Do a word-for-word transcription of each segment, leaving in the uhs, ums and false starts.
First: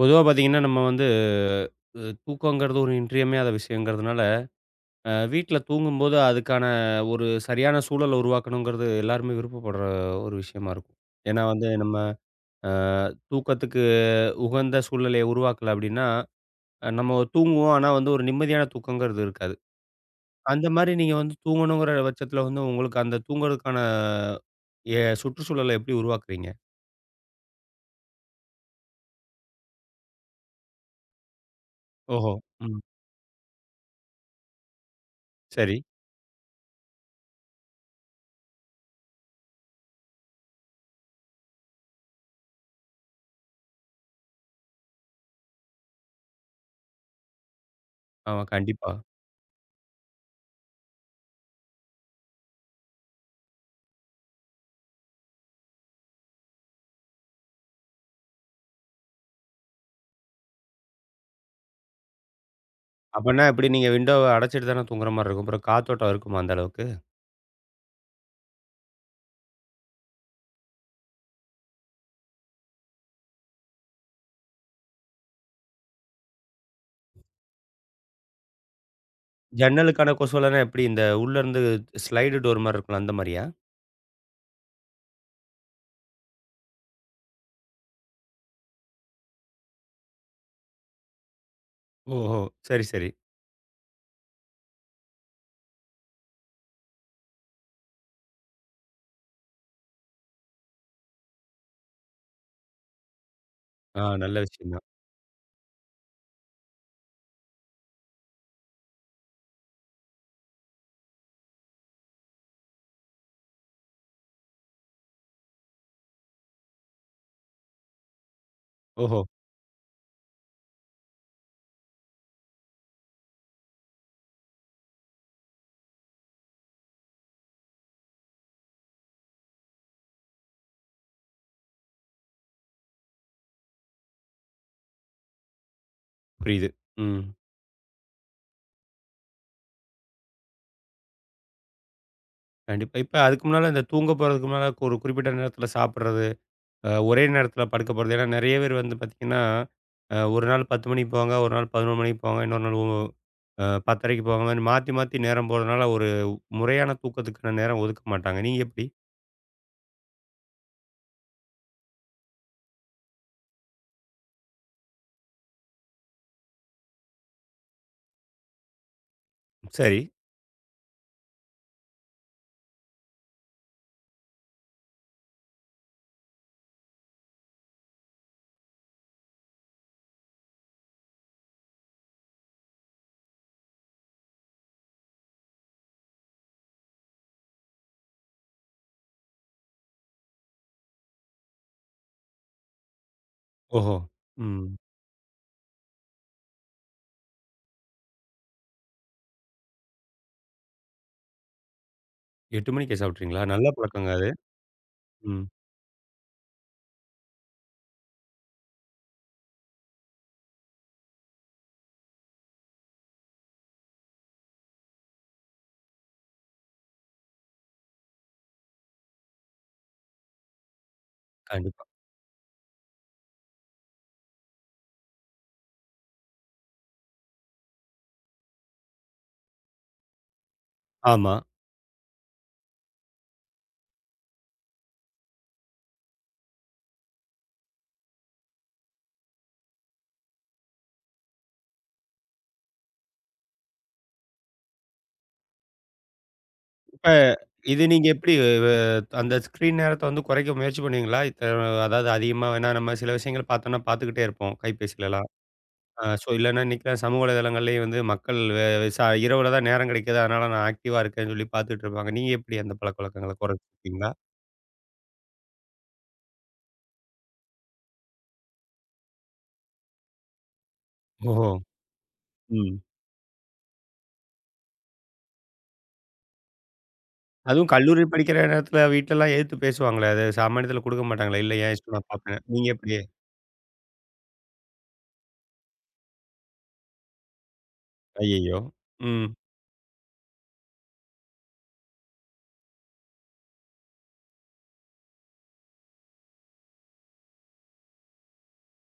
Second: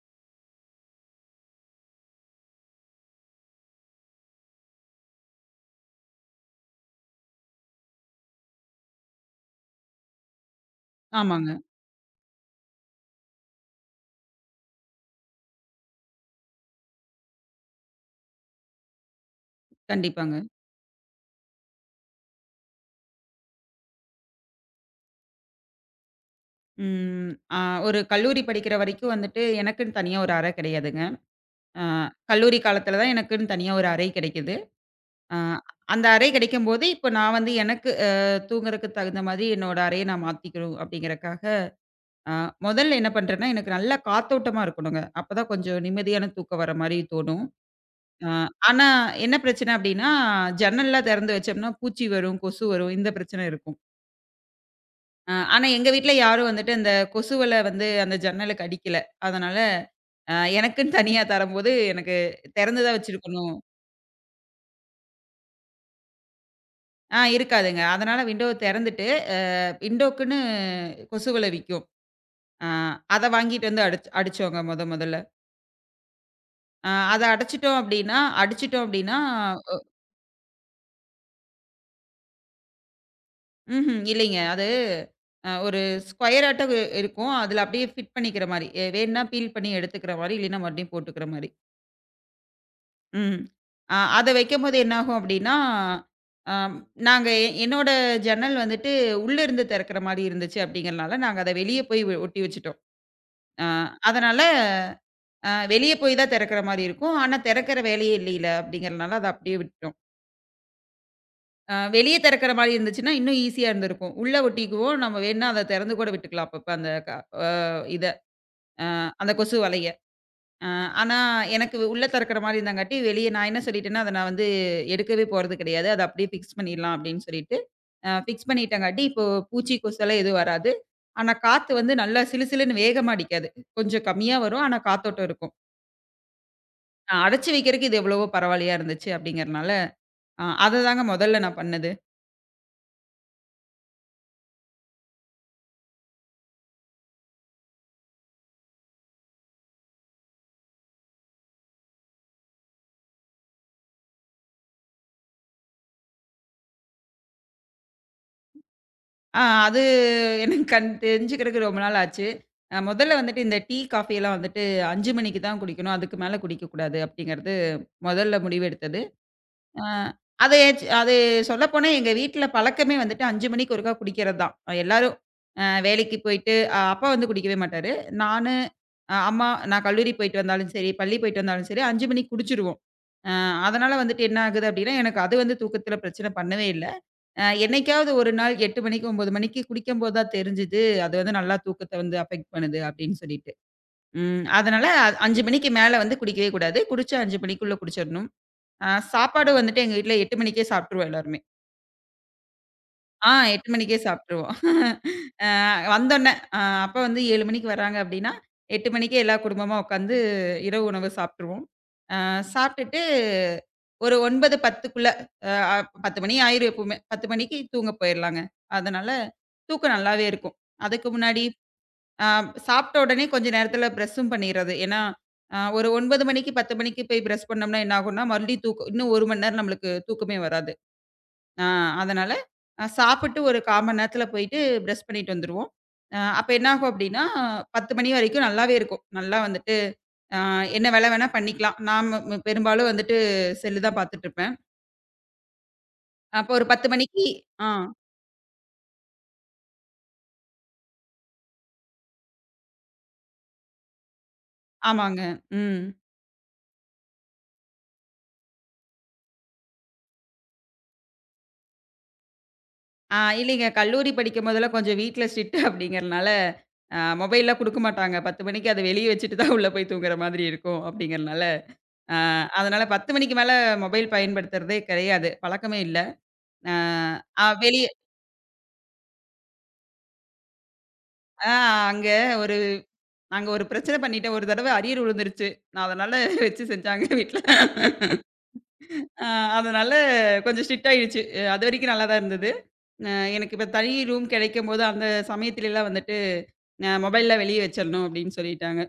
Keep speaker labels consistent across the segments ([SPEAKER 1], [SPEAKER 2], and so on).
[SPEAKER 1] பொதுவா பார்த்தீங்கன்னா, நம்ம வந்து அ தூக்கங்கிறது ஒரு இன்றியமையாத விஷயங்கிறதுனால, அ வீட்ல தூங்கும்போது அதுக்கான ஒரு சரியான சூழல உருவாக்கணுங்கிறது எல்லாருமே விருப்பப்படுற ஒரு விஷயமா இருக்கும். ஏன்னா
[SPEAKER 2] ஆமாங்க.
[SPEAKER 1] வந்து நம்ம அ தூக்கத்துக்கு உகந்த சூழ்நிலைய உருவாக்கல அப்டின்னா, அ நம்ம தூங்குவோம். ஆனா வந்து ஒரு நிம்மதியான தூக்கங்கிறது இருக்காது.
[SPEAKER 2] கண்டிப்பாங்க.
[SPEAKER 1] அந்த மாரி நீங்க வந்து தூங்கணுங்கிற பட்சத்தில வந்து உங்களுக்கு அந்த தூங்குறதுக்கான எ சுற்றுச்சூழல எப்டி உருவாக்குறீங்க?
[SPEAKER 2] ம். அ ஒரு கல்லூரி படிக்கிற வரைக்கும் வந்துட்டு எனக்குன்னு தனியா ஒரு அறை கிடையாதுங்க. அ
[SPEAKER 1] ஓஹோ!
[SPEAKER 2] கல்லூரி
[SPEAKER 1] ம்.
[SPEAKER 2] காலத்துல தான் எனக்குன்னு தனியா ஒரு அறை கிடைக்குது. அ
[SPEAKER 1] சரி.
[SPEAKER 2] அந்த அறை கிடைக்கும்போது, இப்போ நான் வந்து எனக்கு அ தூங்குறதுக்கு தகுந்த மாதிரி என்னோட அறைய நான் மாத்திக்கணும் அப்படிங்கிறக்காக, அ முதல்ல என்ன பண்றேன்னா, எனக்கு நல்லா காத்தோட்டமா இருக்கணுங்க. அப்பதான் கொஞ்சம் நிம்மதியான தூக்கம் வர மாரி தோணும். அ
[SPEAKER 1] ஆமா. கண்டிப்பா.
[SPEAKER 2] ஆனா என்ன பிரச்சனை அப்படின்னா, ஜன்னல்லாம் திறந்து வச்சோம்னா பூச்சி வரும், கொசு வரும் இந்த பிரச்சனை இருக்கும். அ ஆனா எங்க வீட்ல யாரும் வந்துட்டு அந்த கொசுவல வந்து அந்த ஜன்னலுக்கு அடிக்கல. அதனால அ எனக்குன்னு தனியா தரம்போது எனக்கு தெறந்து தான்
[SPEAKER 1] அப்பன்னா
[SPEAKER 2] வச்சிருக்கணும்.
[SPEAKER 1] எப்படி நீங்க விண்டோவ அடைச்சிட்டு தானே தூங்குற மாரி இருக்கும். அப்புறம் காத்தோட்டம் இருக்குமா அந்த அளவுக்கு?
[SPEAKER 2] ஆ இருக்காதுங்க. அதனால விண்டோவ தெறந்துட்டு, அ விண்டோக்குன்னு கொசுவல விக்கும். அ அத வாங்கிட்டு வந்து அடிச் அடிச்சோங்க மொத மொதல்ல. அ அத அடைச்சிட்டோம் அப்டின்னா அடிச்சிட்டோம் அப்டின்னா
[SPEAKER 1] ஜன்னலுக்கான கொசுவலனா எப்படி இந்த உள்ளருந்து ஸ்லைடு டோர் மாரி இருக்கும்ல அந்த மாரியா?
[SPEAKER 2] ம்ஹ்ம். இல்லைங்க. அது அ ஒரு ஸ்கொயர் ஆட்டம் இருக்கும். அதுல அப்டியே ஃபிட் பண்ணிக்கிற மாரி. எ வேணுனா பீல் பண்ணி எடுத்துக்கிற மாரி, இல்லைன்னா மறுபடியும் போட்டுக்கிற மாரி.
[SPEAKER 1] ஓஹோ! சரி, சரி.
[SPEAKER 2] ம். அ அத வைக்கும்போது என்னாகும் அப்டின்னா, அம் நாங்க எ என்னோட ஜன்னல் வந்துட்டு உள்ள இருந்து திறக்கிற மாரி இருந்துச்சு அப்டிங்கிறனால, நாங்க அத வெளிய போய் ஒ ஒட்டி வச்சுட்டோம். அ
[SPEAKER 1] ஆ நல்ல
[SPEAKER 2] அதனால
[SPEAKER 1] விஷயம் தான்.
[SPEAKER 2] அ வெளிய போய் தான் திறக்கிற மாரி இருக்கும். ஆனா திறக்கிற வேலையே இல்லைல அப்டிங்கிறனால அத அப்டியே விட்டுட்டோம். அ வெளிய திறக்கிற மாரி இருந்துச்சுன்னா, இன்னும் ஈஸியா இருந்திருக்கும். உள்ள ஒட்டிக்குவோம். நம்ம வேணுனா அத திறந்து கூட விட்டுக்கலாம் அப்பப்ப அந்த க அ இத அ
[SPEAKER 1] ஓஹோ!
[SPEAKER 2] அந்த கொசு வலைய. அ ஆனா, எனக்கு உள்ள திறக்கிற மாரி இருந்தாங்காட்டி, வெளிய நான் என்ன சொல்லிட்டேன்னா, அத நான் வந்து எடுக்கவே போறது கிடையாது. அத அப்படியே ஃபிக்ஸ் பண்ணிடலாம் அப்படின்னு சொல்லிட்டு, அ ஃபிக்ஸ் பண்ணிட்டங்காட்டி, இப்போ பூச்சி, கொசுலாம் எதுவும் வராது. ஆனா, காத்து வந்து நல்லா சிலுசிலுன்னு வேகமா அடிக்காது. கொஞ்சம் கம்மியா வரும். ஆனா, காத்தோட்டம் இருக்கும்.
[SPEAKER 1] புரியுது.
[SPEAKER 2] அ
[SPEAKER 1] ம்.
[SPEAKER 2] அடைச்சு வைக்கிறக்கு இது எவ்வளவோ பரவாயில்லையா இருந்துச்சு அப்படிங்கிறனால, அ அததாங்க மொதல்ல நான் பண்ணது.
[SPEAKER 1] கண்டிப்பா. இப்ப அதுக்கு முன்னால இந்த தூங்க போறதுக்கு முன்னால ஒரு குறிப்பிட்ட நேரத்தில சாப்பிடுறது, அ ஒரே நேரத்தில படுக்க போறது. ஏன்னா நெறைய பேர் வந்து பார்த்தீங்கன்னா, அ ஒரு நாள் பத்து மணிக்கு போவாங்க, ஒரு நாள் பதினொன்று மணிக்கு போவாங்க, இன்னொரு நாள் அ 10:30க்கு போவாங்க. இந்த மாரி மாத்தி மாத்தி நேரம் போறதுனால ஒரு முறையான தூக்கத்துக்கான நேரம் ஒதுக்க மாட்டாங்க. நீங்க எப்படி?
[SPEAKER 2] அ அது எனக்கு கண் தெரிஞ்சுக்கிறக்கு ரொம்ப நாள் ஆச்சு. அ மொதல்ல வந்துட்டு இந்த டீ, காஃபியெல்லாம் வந்துட்டு ஐந்து மணிக்கு தான் குடிக்கணும். அதுக்கு மேல குடிக்கக்கூடாது அப்படிங்கிறது, மொதல்ல முடிவெடுத்தது. ஆ.
[SPEAKER 1] சரி.
[SPEAKER 2] அது அது சொல்லப்போனா எங்க வீட்ல பழக்கமே வந்துட்டு ஐந்து மணிக்கு ஒருக்கா குடிக்கிறது தான். எல்லாரும் அ வேலைக்கு போயிட்டு அ அப்பா வந்து குடிக்கவே மாட்டாரு. நானு, அ அம்மா நான் கல்லூரி போயிட்டு வந்தாலும் சரி, பள்ளி போயிட்டு வந்தாலும் சரி ஐந்து மணிக்கு குடிச்சுருவோம். அ அதனால வந்துட்டு என்ன ஆகுது அப்டின்னா, எனக்கு அது வந்து தூக்கத்தில பிரச்சனை பண்ணவே இல்ல. அ என்னைக்காவது ஒரு நாள் எட்டு மணிக்கு, ஒன்பது மணிக்கு குடிக்கும்போது தான் தெரிஞ்சுது, அது வந்து நல்லா தூக்கத்த வந்து அஃபெக்ட் பண்ணுது அப்டின்னு சொல்லிட்டு.
[SPEAKER 1] ஓஹோ!
[SPEAKER 2] ம்.
[SPEAKER 1] ம்.
[SPEAKER 2] அதனால ஐந்து மணிக்கு மேல வந்து குடிக்கவே கூடாது. குடிச்சா ஐந்து மணிக்குள்ள குடிச்சிரணும். ஆ சாப்பாடு வந்துட்டு எங்க வீட்ல எட்டு மணிக்கே சாப்ட்டுருவோம் எல்லாருமே.
[SPEAKER 1] எட்டு மணிக்கே
[SPEAKER 2] ஆ
[SPEAKER 1] சாப்பிட்டுறீங்களா? நல்ல
[SPEAKER 2] எட்டு மணிக்கே
[SPEAKER 1] பழக்கங்க அது.
[SPEAKER 2] சாப்ட்டுருவோம்.
[SPEAKER 1] ம்.
[SPEAKER 2] அ வந்தோனே அ அப்பா வந்து ஏழு மணிக்கு வராங்க அப்டின்னா, எட்டு மணிக்கே எல்லா குடும்பமா உட்காந்து இரவு உணவு சாப்ட்டுருவோம். அ சாப்ட்டுட்டு ஒரு ஒன்பது, 10க்குள்ள அ அ பத்து மணி ஆயிரும் எப்பவுமே. பத்து மணிக்கு தூங்க போயிரலாங்க. அதனால தூக்கம் நல்லாவே இருக்கும். அதுக்கு முன்னாடி
[SPEAKER 1] கண்டிப்பா.
[SPEAKER 2] அ சாப்ட்ட உடனே கொஞ்ச நேரத்துல பிரஷ்ஷும் பண்ணிர்றது. ஏன்னா, அ ஒரு ஒன்பது மணிக்கு பத்து மணிக்கு போய் பிரஷ் பண்ணோம்னா என்ன ஆகும்னா, மறுபடியும் தூக்கம் இன்னும் ஒரு மணி நேரம் நம்மளுக்கு தூக்கமே வராது.
[SPEAKER 1] ஆமா.
[SPEAKER 2] ஆ அதனால அ சாப்பிட்டு ஒரு கால் மணி நேரத்தில போயிட்டு பிரஷ் பண்ணிட்டு வந்துருவோம். அ அப்ப என்ன ஆகும் அப்டின்னா, பத்து மணி வரைக்கும் நல்லாவே இருக்கும். நல்லா வந்துட்டு அ என்ன வேல வேணா பண்ணிக்கலாம். நான் ம பெரும்பாலும் வந்துட்டு செல்லு தான் பாத்துட்டுருப்பேன். அப்போ ஒரு பத்து
[SPEAKER 1] இப்ப
[SPEAKER 2] மணிக்கு ஆ
[SPEAKER 1] இது நீங்க எப்படி வ அந்த ஸ்க்ரீன் நேரத்த வந்து குறைக்க முயற்சி பண்ணுவீங்களா? இத்த அதாவது அதிகமா வேணா நம்ம சில விஷயங்கள் பார்த்தோம்னா பார்த்துக்கிட்டே இருப்போம்.
[SPEAKER 2] ஆமாங்க.
[SPEAKER 1] கைபேசிலலாம்.
[SPEAKER 2] ம்.
[SPEAKER 1] அ ஸோ இல்லன்னா இன்னைக்குலாம் சமூக வலைதளங்கள்லயும் வந்து மக்கள் வ ச இரவுல தான் நேரம் கிடைக்குது. அதனால நான் ஆக்டிவா இருக்கேன்னு சொல்லி பார்த்துட்டு இருப்பாங்க. நீங்க எப்படி அந்த
[SPEAKER 2] ஆ
[SPEAKER 1] பழக்கவழக்கங்கள
[SPEAKER 2] இல்லைங்க.
[SPEAKER 1] குறைச்சிருக்கீங்களா?
[SPEAKER 2] கல்லூரி படிக்கும் போதெல்லாம் கொஞ்சம் வீட்ல ஸ்ட்ரிக்ட் அப்டிங்கிறனால அ மொபைல்லாம் குடுக்க மாட்டாங்க. பத்து மணிக்கு அத வெளிய வச்சுட்டு தான் உள்ள போய் தூங்குற மாதிரி இருக்கும் அப்டிங்கிறனால,
[SPEAKER 1] ஓஹோ!
[SPEAKER 2] அ
[SPEAKER 1] ம்.
[SPEAKER 2] அதனால பத்து மணிக்கு மேல மொபைல் பயன்படுத்துறதே கிடையாது. பழக்கமே இல்ல. அ அ
[SPEAKER 1] அதுவும்
[SPEAKER 2] வெளிய
[SPEAKER 1] கல்லூரி படிக்கிற நேரத்துல வீட்லலாம் எதிர்த்து பேசுவாங்களே! அது சாமானியத்துல குடுக்க மாட்டாங்களே!
[SPEAKER 2] ஆ
[SPEAKER 1] இல்ல ஏன் இஷ்டம்
[SPEAKER 2] அங்க
[SPEAKER 1] நான் பார்ப்பேன்.
[SPEAKER 2] ஒரு
[SPEAKER 1] நீங்க எப்படி?
[SPEAKER 2] நாங்க ஒரு பிரச்சனை பண்ணிட்டோம். ஒரு தடவ அரியர் விழுந்துருச்சு. நான் அதனால வச்சு செஞ்சாங்க வீட்ல.
[SPEAKER 1] ஐயய்யோ! ம்.
[SPEAKER 2] அ அதனால கொஞ்சம் ஸ்ட்ரிக்ட் ஆயிடுச்சு. அ அதுவரைக்கும் நல்லா தான் இருந்தது. அ எனக்கு இப்ப தனி ரூம் கிடைக்கும்போது அந்த சமயத்துலலாம் வந்துட்டு, அ மொபைல்லாம் வெளிய வச்சிரணும் அப்டின்னு சொல்லிட்டாங்க.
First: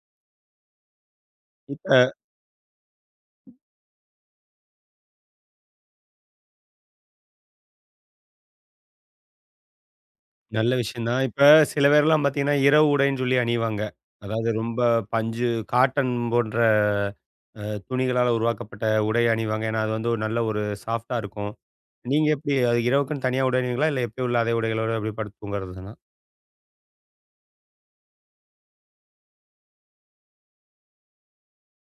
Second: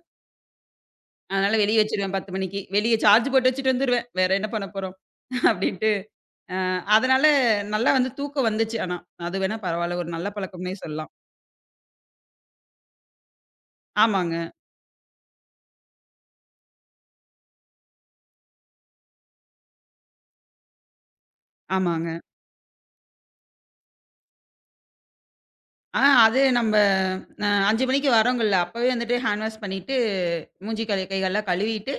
[SPEAKER 2] அதனால வெளிய
[SPEAKER 1] இப்ப
[SPEAKER 2] வச்சுருவேன் பத்து மணிக்கு. வெளிய சார்ஜ் போட்டு வச்சுட்டு வந்துருவேன். வேற என்ன பண்ண போறோம்? அப்டின்ட்டு. அ அதனால நல்லா வந்து தூக்கம் வந்துச்சு ஆனா. அது வேணா பரவால்ல. ஒரு நல்ல
[SPEAKER 1] நல்ல
[SPEAKER 2] பழக்கம்னே
[SPEAKER 1] விஷயம்
[SPEAKER 2] சொல்லலாம்.
[SPEAKER 1] தான். இப்ப சில பேர்லாம் பார்த்தீங்கன்னா, இரவு உடைன்னு சொல்லி அணிவாங்க.
[SPEAKER 2] ஆமாங்க,
[SPEAKER 1] அதாவது ரொம்ப பஞ்சு காட்டன் போன்ற அ துணிகளால உருவாக்கப்பட்ட உடை அணிவாங்க. ஏன்னா, அது வந்து ஒரு நல்ல ஒரு சாஃப்ட்டா இருக்கும்.
[SPEAKER 2] ஆமாங்க.
[SPEAKER 1] நீங்க எப்படி அது இரவுக்குன்னு தனியா உடை அணிவீங்களா? இல்ல எப்பயும் உள்ள அதே உடைகளோட அப்படியே படுத்து தூங்குறது தானா?
[SPEAKER 2] ஆ அது நம்ப அ ஐந்து மணிக்கு வரோங்கல்ல, அப்பவே வந்துட்டு ஹேண்ட் வாஷ் பண்ணிட்டு, மூஞ்சி, கை கைகள்லாம் கழுவிட்டு,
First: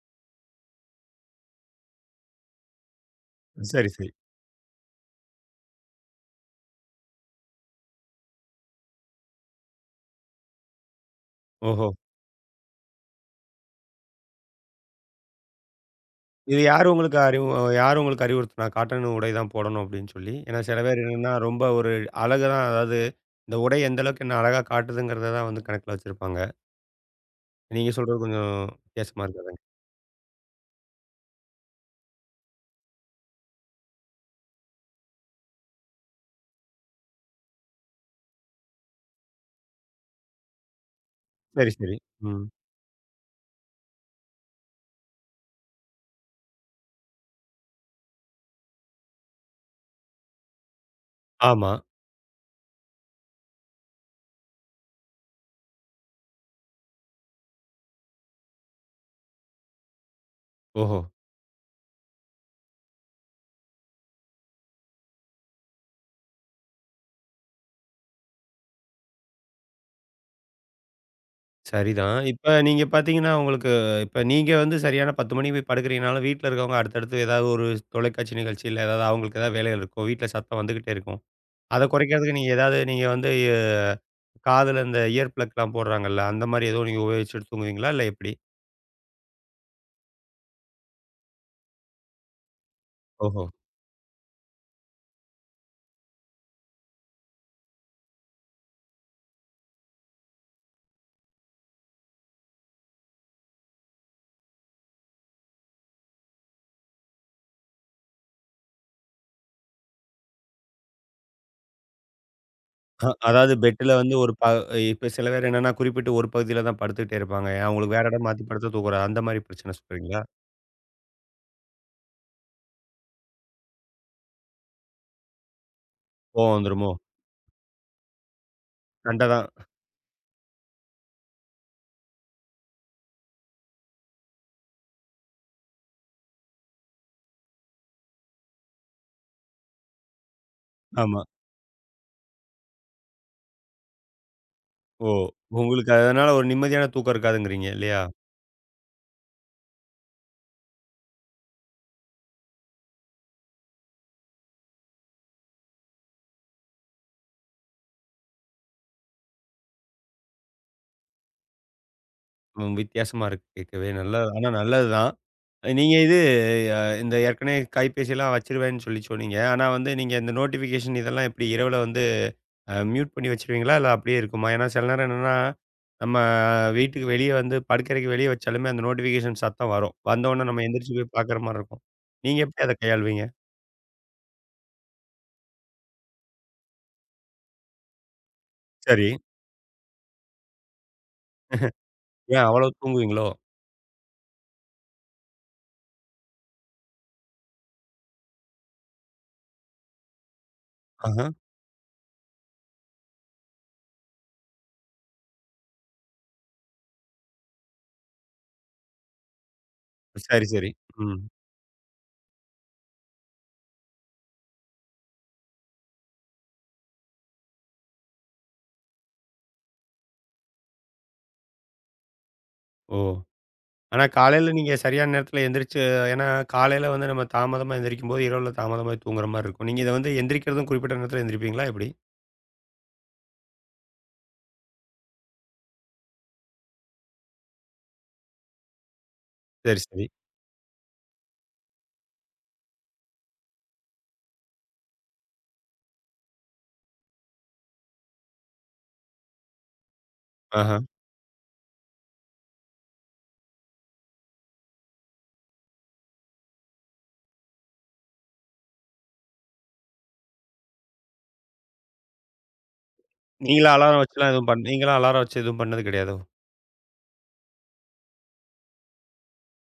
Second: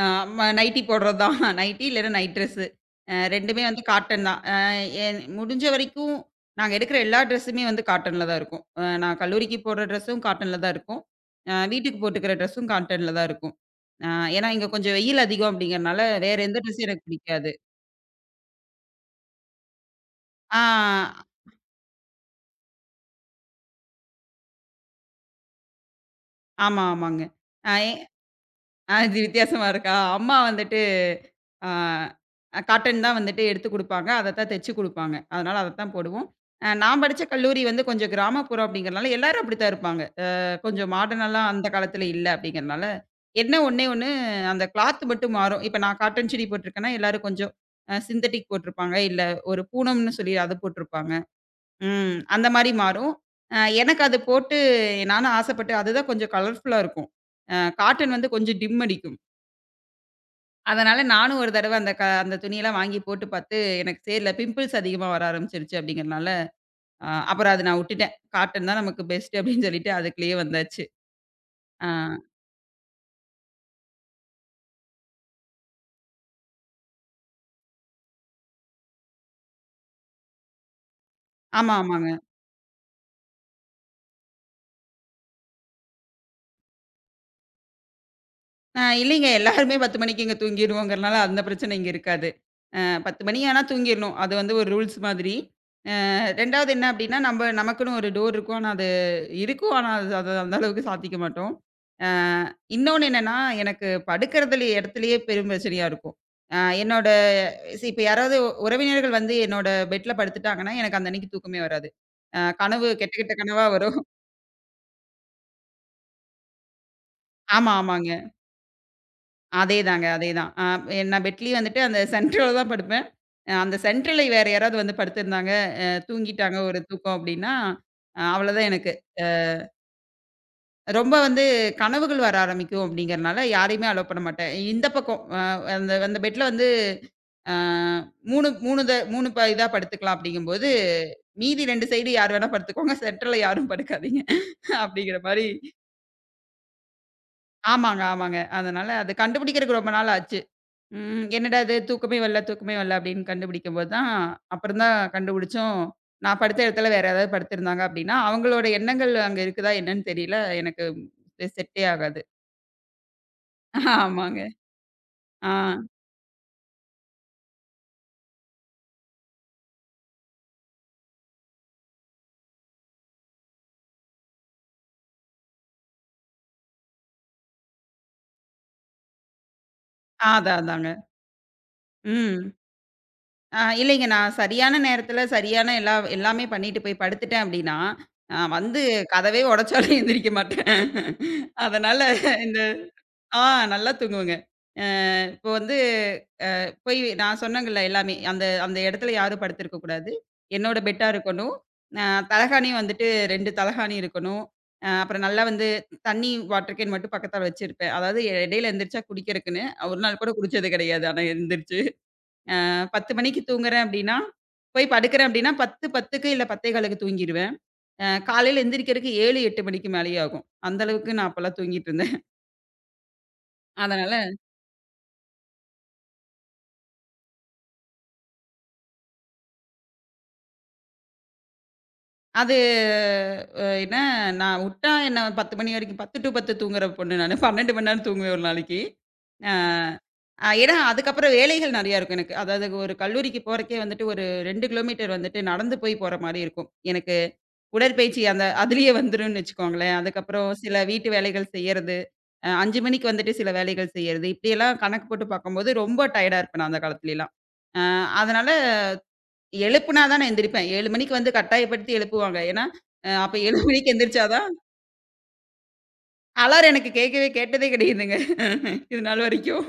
[SPEAKER 2] அ ம நைட்டி போடுறது தான். நைட்டி இல்லன்னா நைட் ட்ரெஸ்ஸு. அ 2மே வந்து
[SPEAKER 1] சரி, சரி.
[SPEAKER 2] காட்டன் தான். அ என் முடிஞ்ச வரைக்கும் நாங்க எடுக்கிற எல்லா ட்ரெஸ்ஸுமே வந்து காட்டன்ல தான் இருக்கும். அ நான் கல்லூரிக்கு போடுற ட்ரெஸ்ஸும் காட்டன்ல தான் இருக்கும். அ
[SPEAKER 1] ஓஹோ!
[SPEAKER 2] வீட்டுக்கு போட்டுக்கிற ட்ரெஸ்ஸும் காட்டன்ல தான் இருக்கும். அ ஏன்னா, இங்க கொஞ்சம் வெயில் அதிகம் அப்படிங்கிறனால, வேற எந்த
[SPEAKER 1] இது
[SPEAKER 2] ட்ரெஸ்ஸும்
[SPEAKER 1] யாரு
[SPEAKER 2] எனக்கு
[SPEAKER 1] உங்களுக்கு அறிவு
[SPEAKER 2] பிடிக்காது.
[SPEAKER 1] யாரு உங்களுக்கு அறிவுறுத்துனா? காட்டன் உடை தான் போடணும் அப்படின்னு சொல்லி. ஏன்னா சில பேர்
[SPEAKER 2] ஆ
[SPEAKER 1] என்னன்னா, ரொம்ப ஒரு அழகு தான் அதாவது இந்த உடை எந்த அளவுக்கு என்ன அழகா காட்டுதுங்கிறத தான் வந்து கணக்குல வச்சிருப்பாங்க.
[SPEAKER 2] ஆமா, ஆமாங்க. அ
[SPEAKER 1] நீங்க
[SPEAKER 2] எ
[SPEAKER 1] சொல்றது கொஞ்சம்
[SPEAKER 2] ஆ இது
[SPEAKER 1] வித்தியாசமா இருக்காதாங்க.
[SPEAKER 2] வித்தியாசமா இருக்கா? அம்மா வந்துட்டு ஆ காட்டன் தான் வந்துட்டு எடுத்து குடுப்பாங்க. அதத்தான் தச்சு குடுப்பாங்க. அதனால அதத்தான் போடுவோம். அ நான் படிச்ச கல்லூரி வந்து கொஞ்சம் கிராமப்புறம் அப்படிங்கிறனால எல்லாரும் அப்படித்தான் இருப்பாங்க. அ கொஞ்சம் மாடர்னாலாம் அந்த
[SPEAKER 1] சரி, சரி.
[SPEAKER 2] காலத்துல இல்ல
[SPEAKER 1] ம்.
[SPEAKER 2] அப்படிங்கிறனால, என்ன ஒண்ணே ஒண்ணு அந்த கிளாத் மட்டும் மாறும். இப்ப நான் காட்டன் சுடி போட்டிருக்கேன்னா, எல்லாரும் கொஞ்சம் அ சிந்தட்டிக் போட்டிருப்பாங்க. இல்ல ஒரு பூனம்னு சொல்லி அத போட்டிருப்பாங்க.
[SPEAKER 1] ஆமா.
[SPEAKER 2] ம். அந்த மாரி மாறும். அ எனக்கு அது போட்டு நானும் ஆசைப்பட்டு அதுதான் கொஞ்சம் கலர்ஃபுல்லா இருக்கும். அ காட்டன் வந்து கொஞ்சம் டிம் அடிக்கும்.
[SPEAKER 1] ஓஹோ!
[SPEAKER 2] அதனால நானும் ஒரு தடவ அந்த க அந்த துணியெல்லாம் வாங்கி போட்டு பார்த்து, எனக்கு சேரல. பிம்பிள்ஸ் அதிகமா வர ஆரம்பிச்சுருச்சு அப்படிங்கிறனால, அ அப்புறம் அத நான் விட்டுட்டேன். காட்டன் தான் நமக்கு பெஸ்ட் அப்படின்னு சொல்லிட்டு அதுக்குள்ளேயே வந்தாச்சு. ஆ
[SPEAKER 1] சரிதான். இப்ப நீங்க பார்த்தீங்கன்னா, உங்களுக்கு இப்ப நீங்க வந்து சரியான பத்து மணிக்கு போய் படுக்கிறீங்கனாலும், வீட்ல இருக்கவங்க அடுத்தடுத்து ஏதாவது ஒரு தொலைக்காட்சி நிகழ்ச்சி, இல்ல ஏதாவது அவங்களுக்கு ஏதாவது வேலைகள் இருக்கும். வீட்ல சத்தம் வந்துகிட்டே இருக்கும்.
[SPEAKER 2] ஆமா,
[SPEAKER 1] அத
[SPEAKER 2] ஆமாங்க.
[SPEAKER 1] குறைக்கிறதுக்கு நீங்க ஏதாவது நீங்க வந்து எ காதுல இந்த இயர் பிளக்லாம் போடுறாங்கல்ல, அந்த மாரி ஏதோ நீங்க உபயோகிச்சுட்டு தூங்குவீங்களா? இல்ல எப்படி?
[SPEAKER 2] அ இல்லைங்க எல்லாருமே பத்து மணிக்கு இங்க தூங்கிருவோங்கிறனால அந்த பிரச்சனை இங்க இருக்காது. அ பத்து மணி
[SPEAKER 1] ஓஹோ!
[SPEAKER 2] ஆனா தூங்கிரணும். அது வந்து ஒரு ரூல்ஸ் மாதிரி. 2வது என்ன அப்படின்னா, நம்ம நமக்குன்னு ஒரு டோர் இருக்கும். ஆனா அது இருக்கும். ஆனா அது அத அந்த அளவுக்கு சாத்திக்க மாட்டோம். அ இன்னொன்னு என்னன்னா, எனக்கு படுக்கிறதுல இடத்துலயே பெரும் பிரச்சனையா இருக்கும். அ என்னோட சி இப்ப யாராவது உ- உறவினர்கள் வந்து என்னோட பெட்ல படுத்துட்டாங்கன்னா, எனக்கு அந்த அன்னைக்கு தூக்கமே வராது. அ கனவு
[SPEAKER 1] அ
[SPEAKER 2] கெட்ட கெட்ட
[SPEAKER 1] அதாவது
[SPEAKER 2] கனவா
[SPEAKER 1] பெட்ல
[SPEAKER 2] வரும்.
[SPEAKER 1] வந்து ஒரு ப இப்ப சில பேர் என்னன்னா, குறிப்பிட்டு ஒரு பகுதியில தான் படுத்துக்கிட்டே இருப்பாங்க.
[SPEAKER 2] ஆமா,
[SPEAKER 1] அவங்களுக்கு வேற
[SPEAKER 2] ஆமாங்க.
[SPEAKER 1] இடம் மாத்தி படுத்து தூங்குற அந்த மாரி பிரச்சனை
[SPEAKER 2] அதேதாங்க,
[SPEAKER 1] சொல்றீங்களா?
[SPEAKER 2] அதேதான். அ நான் பெட்லயே வந்துட்டு அந்த சென்டர்ல தான் படுப்பேன். அ அந்த சென்டர்ல வேற யாராவது வந்து படுத்திருந்தாங்க, அ
[SPEAKER 1] கோவம்
[SPEAKER 2] தூங்கிட்டாங்க ஒரு
[SPEAKER 1] வந்துருமோ?
[SPEAKER 2] தூக்கம் அப்படின்னா, அ அவ்வளோதான் எனக்கு
[SPEAKER 1] சண்ட தான்.
[SPEAKER 2] ரொம்ப வந்து கனவுகள் வர ஆரம்பிக்கும் அப்படிங்கிறனால, யாரையுமே அலோ பண்ண மாட்டேன். இந்த பக்கம் அ அந்த அந்த பெட்ல வந்து அ மூன்று மூன்று த மூன்று ப இதா படுத்துக்கலாம் அப்படிங்கும்போது,
[SPEAKER 1] ஆமா.
[SPEAKER 2] மீதி ரெண்டு சைடு யார் வேணா படுத்துக்கோங்க. சென்டர்ல யாரும் படுக்காதீங்க.
[SPEAKER 1] ஓ!
[SPEAKER 2] அப்படிங்கிற மாரி
[SPEAKER 1] உங்களுக்கு அதனால ஒரு நிம்மதியான தூக்கம் இருக்காதுங்கிறீங்க இல்லையா?
[SPEAKER 2] ஆமாங்க, ஆமாங்க. அதனால அது கண்டுபிடிக்கிறதுக்கு ரொம்ப நாள் ஆச்சு. ம் என்னடா இது தூக்கமே வரல, தூக்கமே வரல அப்படின்னு கண்டுபிடிக்கும்போது தான், அப்புறம் தான் கண்டுபிடிச்சோம். நான் படுத்த இடத்துல வேற யாராவது படுத்திருந்தாங்க அப்படின்னா, அவங்களோட எண்ணங்கள் அங்க இருக்குதா என்னன்னு தெரியல. எனக்கு செ செட்டே ஆகாது.
[SPEAKER 1] ம் வித்தியாசமா இருக்கு கேட்கவே. நல்ல
[SPEAKER 2] ஆமாங்க.
[SPEAKER 1] ஆனா நல்லது தான்.
[SPEAKER 2] ஆ.
[SPEAKER 1] நீங்க இது அ இந்த ஏற்கனவே கைபேசியெல்லாம் வச்சுருவேன்னு சொல்லி சொன்னீங்க. ஆனா வந்து நீங்க இந்த நோட்டிஃபிகேஷன் இதெல்லாம் எப்படி இரவுல வந்து அ மியூட் பண்ணி வச்சுருவீங்களா? இல்ல அப்படியே இருக்குமா? ஏன்னா சில நேரம் என்னன்னா, நம்ம வீட்டுக்கு வெளிய வந்து படுக்கறைக்கு வெளிய வச்சாலுமே அந்த நோட்டிஃபிகேஷன் சத்தம் வரும். வந்தோனே
[SPEAKER 2] அதான்
[SPEAKER 1] நம்ம
[SPEAKER 2] அதாங்க.
[SPEAKER 1] எந்திரிச்சு போய் பார்க்குற மாரி இருக்கும். நீங்க
[SPEAKER 2] ம்.
[SPEAKER 1] எப்படி அத கையாளுவீங்க?
[SPEAKER 2] அ இல்லைங்க. நான் சரியான நேரத்தில சரியான எல்லா எல்லாமே பண்ணிட்டு போய் படுத்துட்டேன் அப்டின்னா, அ வந்து
[SPEAKER 1] சரி.
[SPEAKER 2] கதவே உடைச்சாலும் எந்திரிக்க மாட்டேன். அதனால
[SPEAKER 1] ஏன்
[SPEAKER 2] இந்த
[SPEAKER 1] அவ்வளவு தூங்குவீங்களோ?
[SPEAKER 2] ஆ நல்லா தூங்குவேங்க. அ இப்போ வந்து போய் நான் சொன்னேங்கல்ல எல்லாமே. அந்த அந்த இடத்துல யாரும் படுத்திருக்க கூடாது. என்னோட பெட்டா
[SPEAKER 1] ஆஹ.
[SPEAKER 2] இருக்கணும். அ தலகாணி வந்துட்டு ரெண்டு தலகாணி இருக்கணும். அ அப்புறம் நல்லா வந்து தண்ணி வாட்டர் கேன் மட்டும் பக்கத்தால வச்சிருப்பேன். அதாவது இடையில எந்திரிச்சா குடிக்கிறக்குன்னு. ஒரு நாள் கூட
[SPEAKER 1] சரி,
[SPEAKER 2] குடிச்சது
[SPEAKER 1] சரி.
[SPEAKER 2] கிடையாது.
[SPEAKER 1] ம்.
[SPEAKER 2] ஆனா எந்திரிச்சு. அ பத்து மணிக்கு தூங்குறேன் அப்படின்னா, போய் படுக்கிறேன் அப்படின்னா 10:10க்கு இல்ல 10:15க்கு தூங்கிருவேன். அ காலையில எந்திரிக்கிறதுக்கு ஏழு, எட்டு மணிக்கு மேலேயே ஆகும். அந்த அளவுக்கு நான் அப்பலாம் தூங்கிட்டு இருந்தேன்.
[SPEAKER 1] ஓ! ஆனா
[SPEAKER 2] அதனால
[SPEAKER 1] காலையில நீங்க சரியான நேரத்துல எந்திரிச்சு ஏன்னா காலையில வந்து நம்ம தாமதமா எந்திரிக்கும்போது, இரவுல தாமதமா தூங்குற மாரி இருக்கும். நீங்க இத வந்து எந்திரிக்கிறதும் குறிப்பிட்ட நேரத்துல எந்திரிப்பீங்களா எப்படி?
[SPEAKER 2] அது அ என்ன நான் உட்டா என்ன பத்து மணி வரைக்கும் பத்து டூ பத்து தூங்குற பொண்ணு நானு. பன்னிரண்டு மணி நேரம் தூங்குவேன் ஒரு நாளைக்கு. ஆ
[SPEAKER 1] சரி, சரி.
[SPEAKER 2] அ ஏன்னா அதுக்கப்புறம் வேலைகள் நெறையா இருக்கும் எனக்கு. அதாவது ஒரு கல்லூரிக்கு போறக்கே வந்துட்டு ஒரு ரெண்டு கிலோமீட்டர் வந்துட்டு நடந்து போய் போற மாரி இருக்கும். எனக்கு உடற்பயிற்சி அந்த அதிலேயே வந்துரும்னு வச்சுக்கோங்களேன். அதுக்கப்புறம் சில
[SPEAKER 1] ஆஹா.
[SPEAKER 2] வீட்டு வேலைகள் செய்யறது, அ ஐந்து மணிக்கு வந்துட்டு சில வேலைகள் செய்யறது, இப்படியெல்லாம் கணக்கு போட்டு பார்க்கும்போது ரொம்ப டயர்டா இருப்பேன் நான் அந்த காலத்துலலாம். அ அதனால எழுப்புனா தான் நான் எந்திரிப்பேன். ஏழு மணிக்கு வந்து கட்டாயப்படுத்தி எழுப்புவாங்க. ஏன்னா, அ அப்ப ஏழு
[SPEAKER 1] நீங்களா
[SPEAKER 2] மணிக்கு
[SPEAKER 1] அலாரம்
[SPEAKER 2] எந்திரிச்சா
[SPEAKER 1] வச்சுலாம்
[SPEAKER 2] தான்
[SPEAKER 1] எதுவும் பண் நீங்கலாம் அலாரம் வச்சு எதுவும் பண்ணது கிடையாதோ?
[SPEAKER 2] அலாரம் எனக்கு கேட்கவே கேட்டதே கிடையாதுங்க. இது நாள் வரைக்கும்.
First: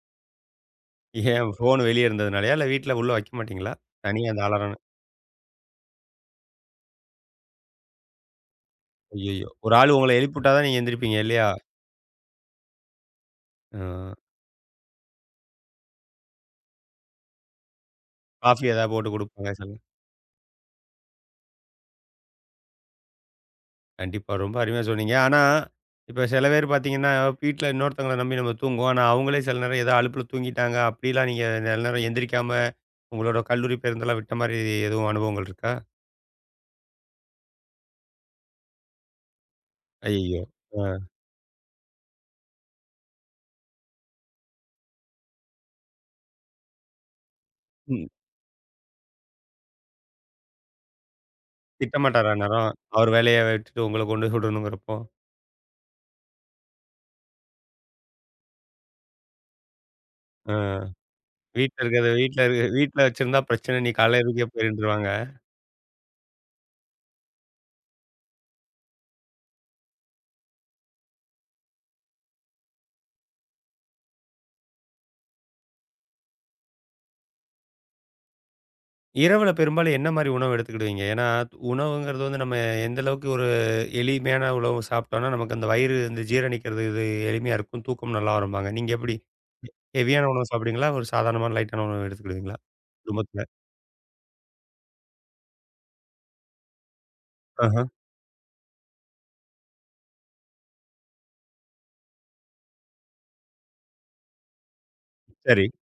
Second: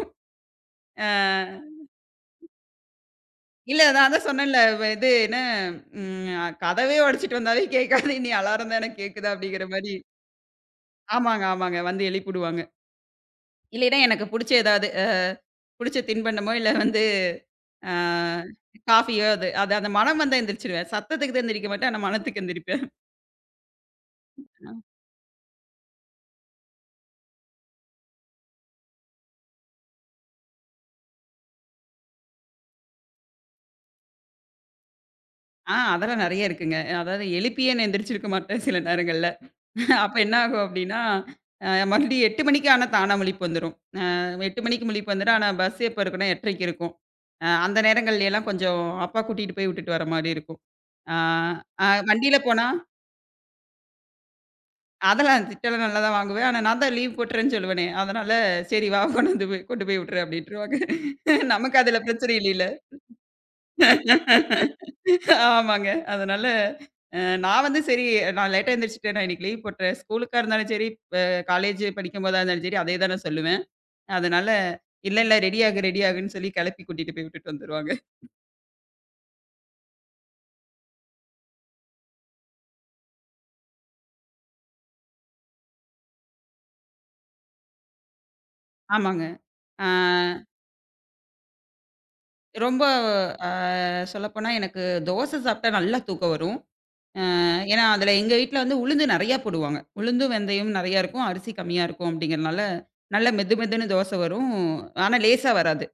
[SPEAKER 2] அ
[SPEAKER 1] ஏன் ஃபோன் வெளிய இருந்ததுனாலயா? இல்ல வீட்ல உள்ள வைக்க மாட்டீங்களா?
[SPEAKER 2] இல்ல நான் அதான்
[SPEAKER 1] தனியா அந்த
[SPEAKER 2] சொன்னேன்ல
[SPEAKER 1] அலாரம்.
[SPEAKER 2] வ இது என்ன ம் கதவே உடைச்சிட்டு வந்தாலே கேட்காது. "நீ அலாரம் தான கேட்குது"
[SPEAKER 1] ஐய்யய்யோ!
[SPEAKER 2] அப்படிங்கிற
[SPEAKER 1] ஒரு ஆள்
[SPEAKER 2] மாரி.
[SPEAKER 1] உங்கள எழுப்பிவுட்டா தான் நீங்க எந்திரிப்பீங்க
[SPEAKER 2] ஆமாங்க,
[SPEAKER 1] இல்லையா?
[SPEAKER 2] ஆமாங்க. வந்து எழுப்பிடுவாங்க. இல்லைன்னா
[SPEAKER 1] அ
[SPEAKER 2] எனக்கு புடிச்ச ஏதாவது அ புடிச்ச தின்பண்டமோ, இல்ல வந்து அ
[SPEAKER 1] காஃபி ஏதாவது போட்டு
[SPEAKER 2] காஃபியோ அது
[SPEAKER 1] குடுப்பாங்க. சில.
[SPEAKER 2] அது அந்த மனம் வந்தா எந்திரிச்சுருவேன். சத்தத்துக்கு தான் எந்திரிக்க மாட்டேன். ஆனா மனத்துக்கு எந்திரிப்பேன்.
[SPEAKER 1] கண்டிப்பா. ரொம்ப அருமையா சொன்னீங்க. ஆனா, இப்ப சில பேர் பார்த்தீங்கன்னா, வீட்ல இன்னொருத்தவங்கள நம்பி நம்ம தூங்குவோம். ஆனா, அவங்களே சில நேரம் ஏதோ அலுப்புல தூங்கிட்டாங்க. அப்படிலாம் நீங்க சில நேரம் எந்திரிக்காம உங்களோட கல்லூரி பேருந்தெல்லாம் விட்ட மாரி எதுவும் அனுபவங்கள் இருக்கா?
[SPEAKER 2] ஆ அதெல்லாம் நெறைய இருக்குங்க. அதாவது எழுப்பியே நான் எந்திரிச்சிருக்க மாட்டேன் சில நேரங்கள்ல. அப்ப என்ன
[SPEAKER 1] ஐயய்யோ!
[SPEAKER 2] ஆகும்
[SPEAKER 1] ஆ.
[SPEAKER 2] அப்படின்னா, அ மறுபடியும் எட்டு மணிக்கு ஆனா தானா முழிப்பு வந்துரும். அ எட்டு மணிக்கு முழிப்பு வந்துரும். ஆனா பஸ் எப்ப இருக்குன்னா 8:30க்கு இருக்கும். அ அந்த
[SPEAKER 1] ம்.
[SPEAKER 2] நேரங்கள்ல எல்லாம் கொஞ்சம் அப்பா கூட்டிட்டு போய் விட்டுட்டு வர மாரி இருக்கும். ஆ அ
[SPEAKER 1] திட்டமாட்டாரா
[SPEAKER 2] வண்டியில போனா
[SPEAKER 1] அந்நேரம்? அவர் வேலைய விட்டுட்டு உங்கள கொண்டு சுடணுங்கிறப்போ?
[SPEAKER 2] அதெல்லாம் திட்டெல்லாம் நல்லா தான் வாங்குவேன். ஆனா நான் தான் லீவ் போட்டுறேன்னு சொல்லுவேனே. அதனால சரி வா கொண்டு வந்து போய்- கொண்டு போய் விட்டுறேன் அப்படின்ருவாங்க.
[SPEAKER 1] ஆ. வீட்ல
[SPEAKER 2] நமக்கு அதுல
[SPEAKER 1] இருக்கிறத
[SPEAKER 2] பிரச்சனை
[SPEAKER 1] வீட்ல இருக்க
[SPEAKER 2] இல்லைல.
[SPEAKER 1] வீட்ல வச்சிருந்தா பிரச்சனை. நீ காலையில எதுக்கே போயிருன்ருவாங்க.
[SPEAKER 2] ஆமாங்க. அதனால அ நான் வந்து சரி நான் லேட்டா எந்திரிச்சுட்டேன். நான் இன்னைக்கு லீவ் போட்டேன். ஸ்கூலுக்கா இருந்தாலும் சரி, அ காலேஜ் படிக்கும்போதா இருந்தாலும் சரி, அதே தான் நான் சொல்லுவேன். அதனால "இல்ல, இல்ல ரெடி ஆகு, ரெடி ஆகுன்னு" சொல்லி கெளப்பி கூட்டிட்டு போய் விட்டுட்டு வந்துருவாங்க.
[SPEAKER 1] இரவுல பெரும்பாலும் என்ன மாரி உணவு எடுத்துக்கிடுவீங்க? ஏன்னா, உணவுங்கிறது வந்து நம்ம எந்த அளவுக்கு ஒரு எளிமையான உணவு சாப்பிட்டோம்னா, நமக்கு அந்த வயிறு இந்த ஜீரணிக்கிறது இது எளிமையா இருக்கும். தூக்கம் நல்லா வரும்பாங்க. நீங்க எப்படி?
[SPEAKER 2] ஆமாங்க. ஆ
[SPEAKER 1] ஹெவியான உணவு சாப்பிடுவீங்களா? ஒரு சாதாரணமான லைட்டான உணவு எடுத்துக்கிடுவீங்களா?
[SPEAKER 2] ரொம்ப
[SPEAKER 1] குடும்பத்துல.
[SPEAKER 2] அ சொல்லப்போனா எனக்கு தோசை சாப்பிட்டா நல்லா தூக்கம் வரும். அ
[SPEAKER 1] ஆஹ.
[SPEAKER 2] ஏன்னா அதுல எங்க வீட்ல வந்து உளுந்து நெறையா போடுவாங்க. உளுந்து, வெந்தயம் நெறையா இருக்கும். அரிசி கம்மியா இருக்கும். அப்படிங்கிறனால, நல்ல மெது மெதுன்னு தோசை வரும். ஆனா லேசா
[SPEAKER 1] சரி.
[SPEAKER 2] வராது.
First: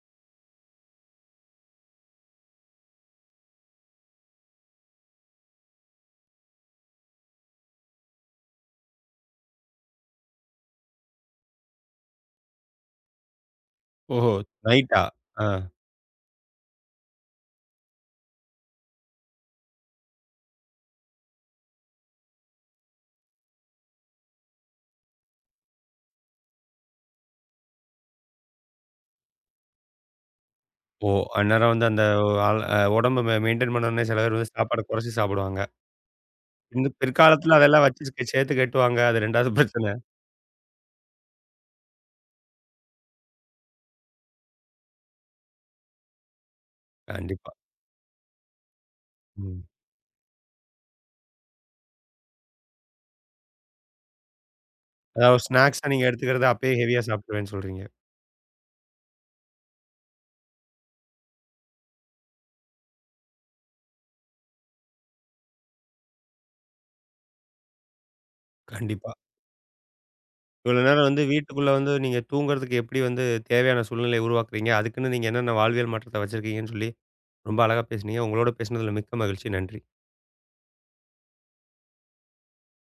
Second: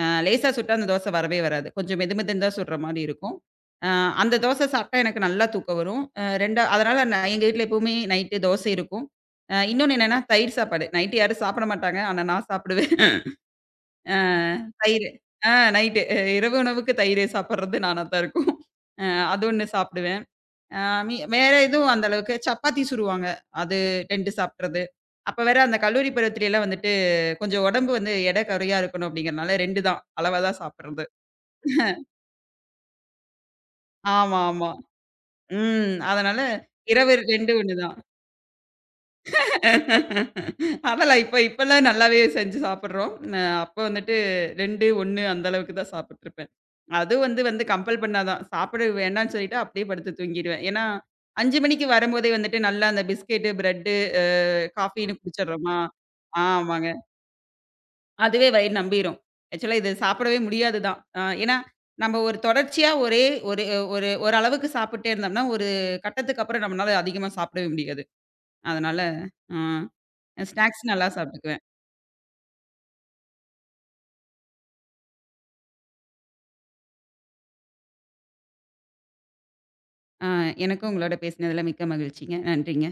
[SPEAKER 2] அ லேசா சுட்டா அந்த தோசை வரவே வராது. கொஞ்சம் மெது மெதுன்னு தான் சுடுற மாரி இருக்கும். அ அந்த தோசை சாப்பிட்டா எனக்கு நல்லா தூக்கம் வரும். அ ரெண்டு அதனால நான் எங்க வீட்ல எப்பவுமே நைட்டு தோசை இருக்கும். அ இன்னொன்னு என்னன்னா, தயிர் சாப்பாடு. நைட்டு யாரும் சாப்பிட மாட்டாங்க. ஆனா நான் சாப்பிடுவேன். அ
[SPEAKER 1] ஓஹோ! நைட்டா?
[SPEAKER 2] தயிரு.
[SPEAKER 1] ஆ.
[SPEAKER 2] ஆ நைட்டு இரவு உணவுக்கு தயிர் சாப்பிடுறது நானா தான் இருக்கும். அ அது ஒண்ணு சாப்பிடுவேன். அ மீ வேற எதுவும் அந்த அளவுக்கு சப்பாத்தி சுடுவாங்க. அது ரெண்டு சாப்பிடுறது. அப்ப வேற அந்த கல்லூரி பருவத்திலலாம் வந்துட்டு கொஞ்சம் உடம்பு வந்து எடை குறையா இருக்கணும் அப்படிங்கிறனால ரெண்டு தான். அளவா தான் சாப்பிடுறது.
[SPEAKER 1] ஓ! அந்நேரம் வந்து அந்த ஆள் அ உடம்ப மெ மெயின்டெயின் பண்ணணும்னே சில பேர்
[SPEAKER 2] ஆமா,
[SPEAKER 1] வந்து
[SPEAKER 2] ஆமா.
[SPEAKER 1] சாப்பாட குறைச்சு சாப்பிடுவாங்க.
[SPEAKER 2] ம். அதனால
[SPEAKER 1] இந்த
[SPEAKER 2] இரவு ரெண்டு
[SPEAKER 1] பிற்காலத்துல
[SPEAKER 2] ஒன்று
[SPEAKER 1] அதெல்லாம்
[SPEAKER 2] தான்.
[SPEAKER 1] வச்சு கே- சேர்த்து கட்டுவாங்க. அது ரெண்டாவது பிரச்சனை.
[SPEAKER 2] அதெல்லாம் இப்ப இப்பலாம் நல்லாவே செஞ்சு சாப்பிடுறோம். ந அப்ப வந்துட்டு ரெண்டு ஒன்று அந்த அளவுக்கு தான் சாப்பிட்டுருப்பேன். அதுவும் வந்து
[SPEAKER 1] கண்டிப்பா.
[SPEAKER 2] வந்து கம்பல் பண்ணா தான். சாப்பிட வேண்டான்னு சொல்லிட்டு
[SPEAKER 1] ம்.
[SPEAKER 2] அப்படியே படுத்து தூங்கிருவேன். ஏன்னா ஐந்து மணிக்கு வரும்போதே வந்துட்டு நல்லா அந்த பிஸ்கெட்டு, பிரெட்டு, அ காஃபின்னு
[SPEAKER 1] அதாவது
[SPEAKER 2] குடிச்சிடுறோமா?
[SPEAKER 1] ஸ்நாக்ஸா நீங்க எடுத்துக்கிறத அப்பயே
[SPEAKER 2] ஆமாங்க.
[SPEAKER 1] ஹெவியா சாப்பிடுவேன்னு சொல்றீங்க.
[SPEAKER 2] அதுவே வயிறு நம்பிரும். ஆக்சுவலா இது சாப்பிடவே முடியாது தான். அ ஏன்னா, நம்ம ஒரு தொடர்ச்சியா ஒரே ஒரு ஒரு ஒரு அளவுக்கு சாப்பிட்டே இருந்தோம்னா, ஒரு கட்டத்துக்கு அப்புறம் நம்மனால அதிகமா சாப்பிடவே முடியாது. அதனால
[SPEAKER 1] கண்டிப்பா.
[SPEAKER 2] அ
[SPEAKER 1] இவ்வளோ
[SPEAKER 2] ஸ்நாக்ஸ்
[SPEAKER 1] நேரம்
[SPEAKER 2] நல்லா
[SPEAKER 1] வந்து
[SPEAKER 2] சாப்பிட்டுக்குவேன்.
[SPEAKER 1] வீட்டுக்குள்ள வந்து நீங்க தூங்குறதுக்கு எப்படி வந்து தேவையான சூழ்நிலைய உருவாக்குறீங்க? அதுக்குன்னு நீங்க என்னென்ன வாழ்வியல் மாற்றத்த வச்சிருக்கீங்கன்னு சொல்லி ரொம்ப அழகா பேசுனீங்க. உங்களோட பேசினதுல மிக்க மகிழ்ச்சி. நன்றி.
[SPEAKER 2] அ எனக்கும் உங்களோட பேசினதுல மிக்க மகிழ்ச்சிங்க. நன்றிங்க.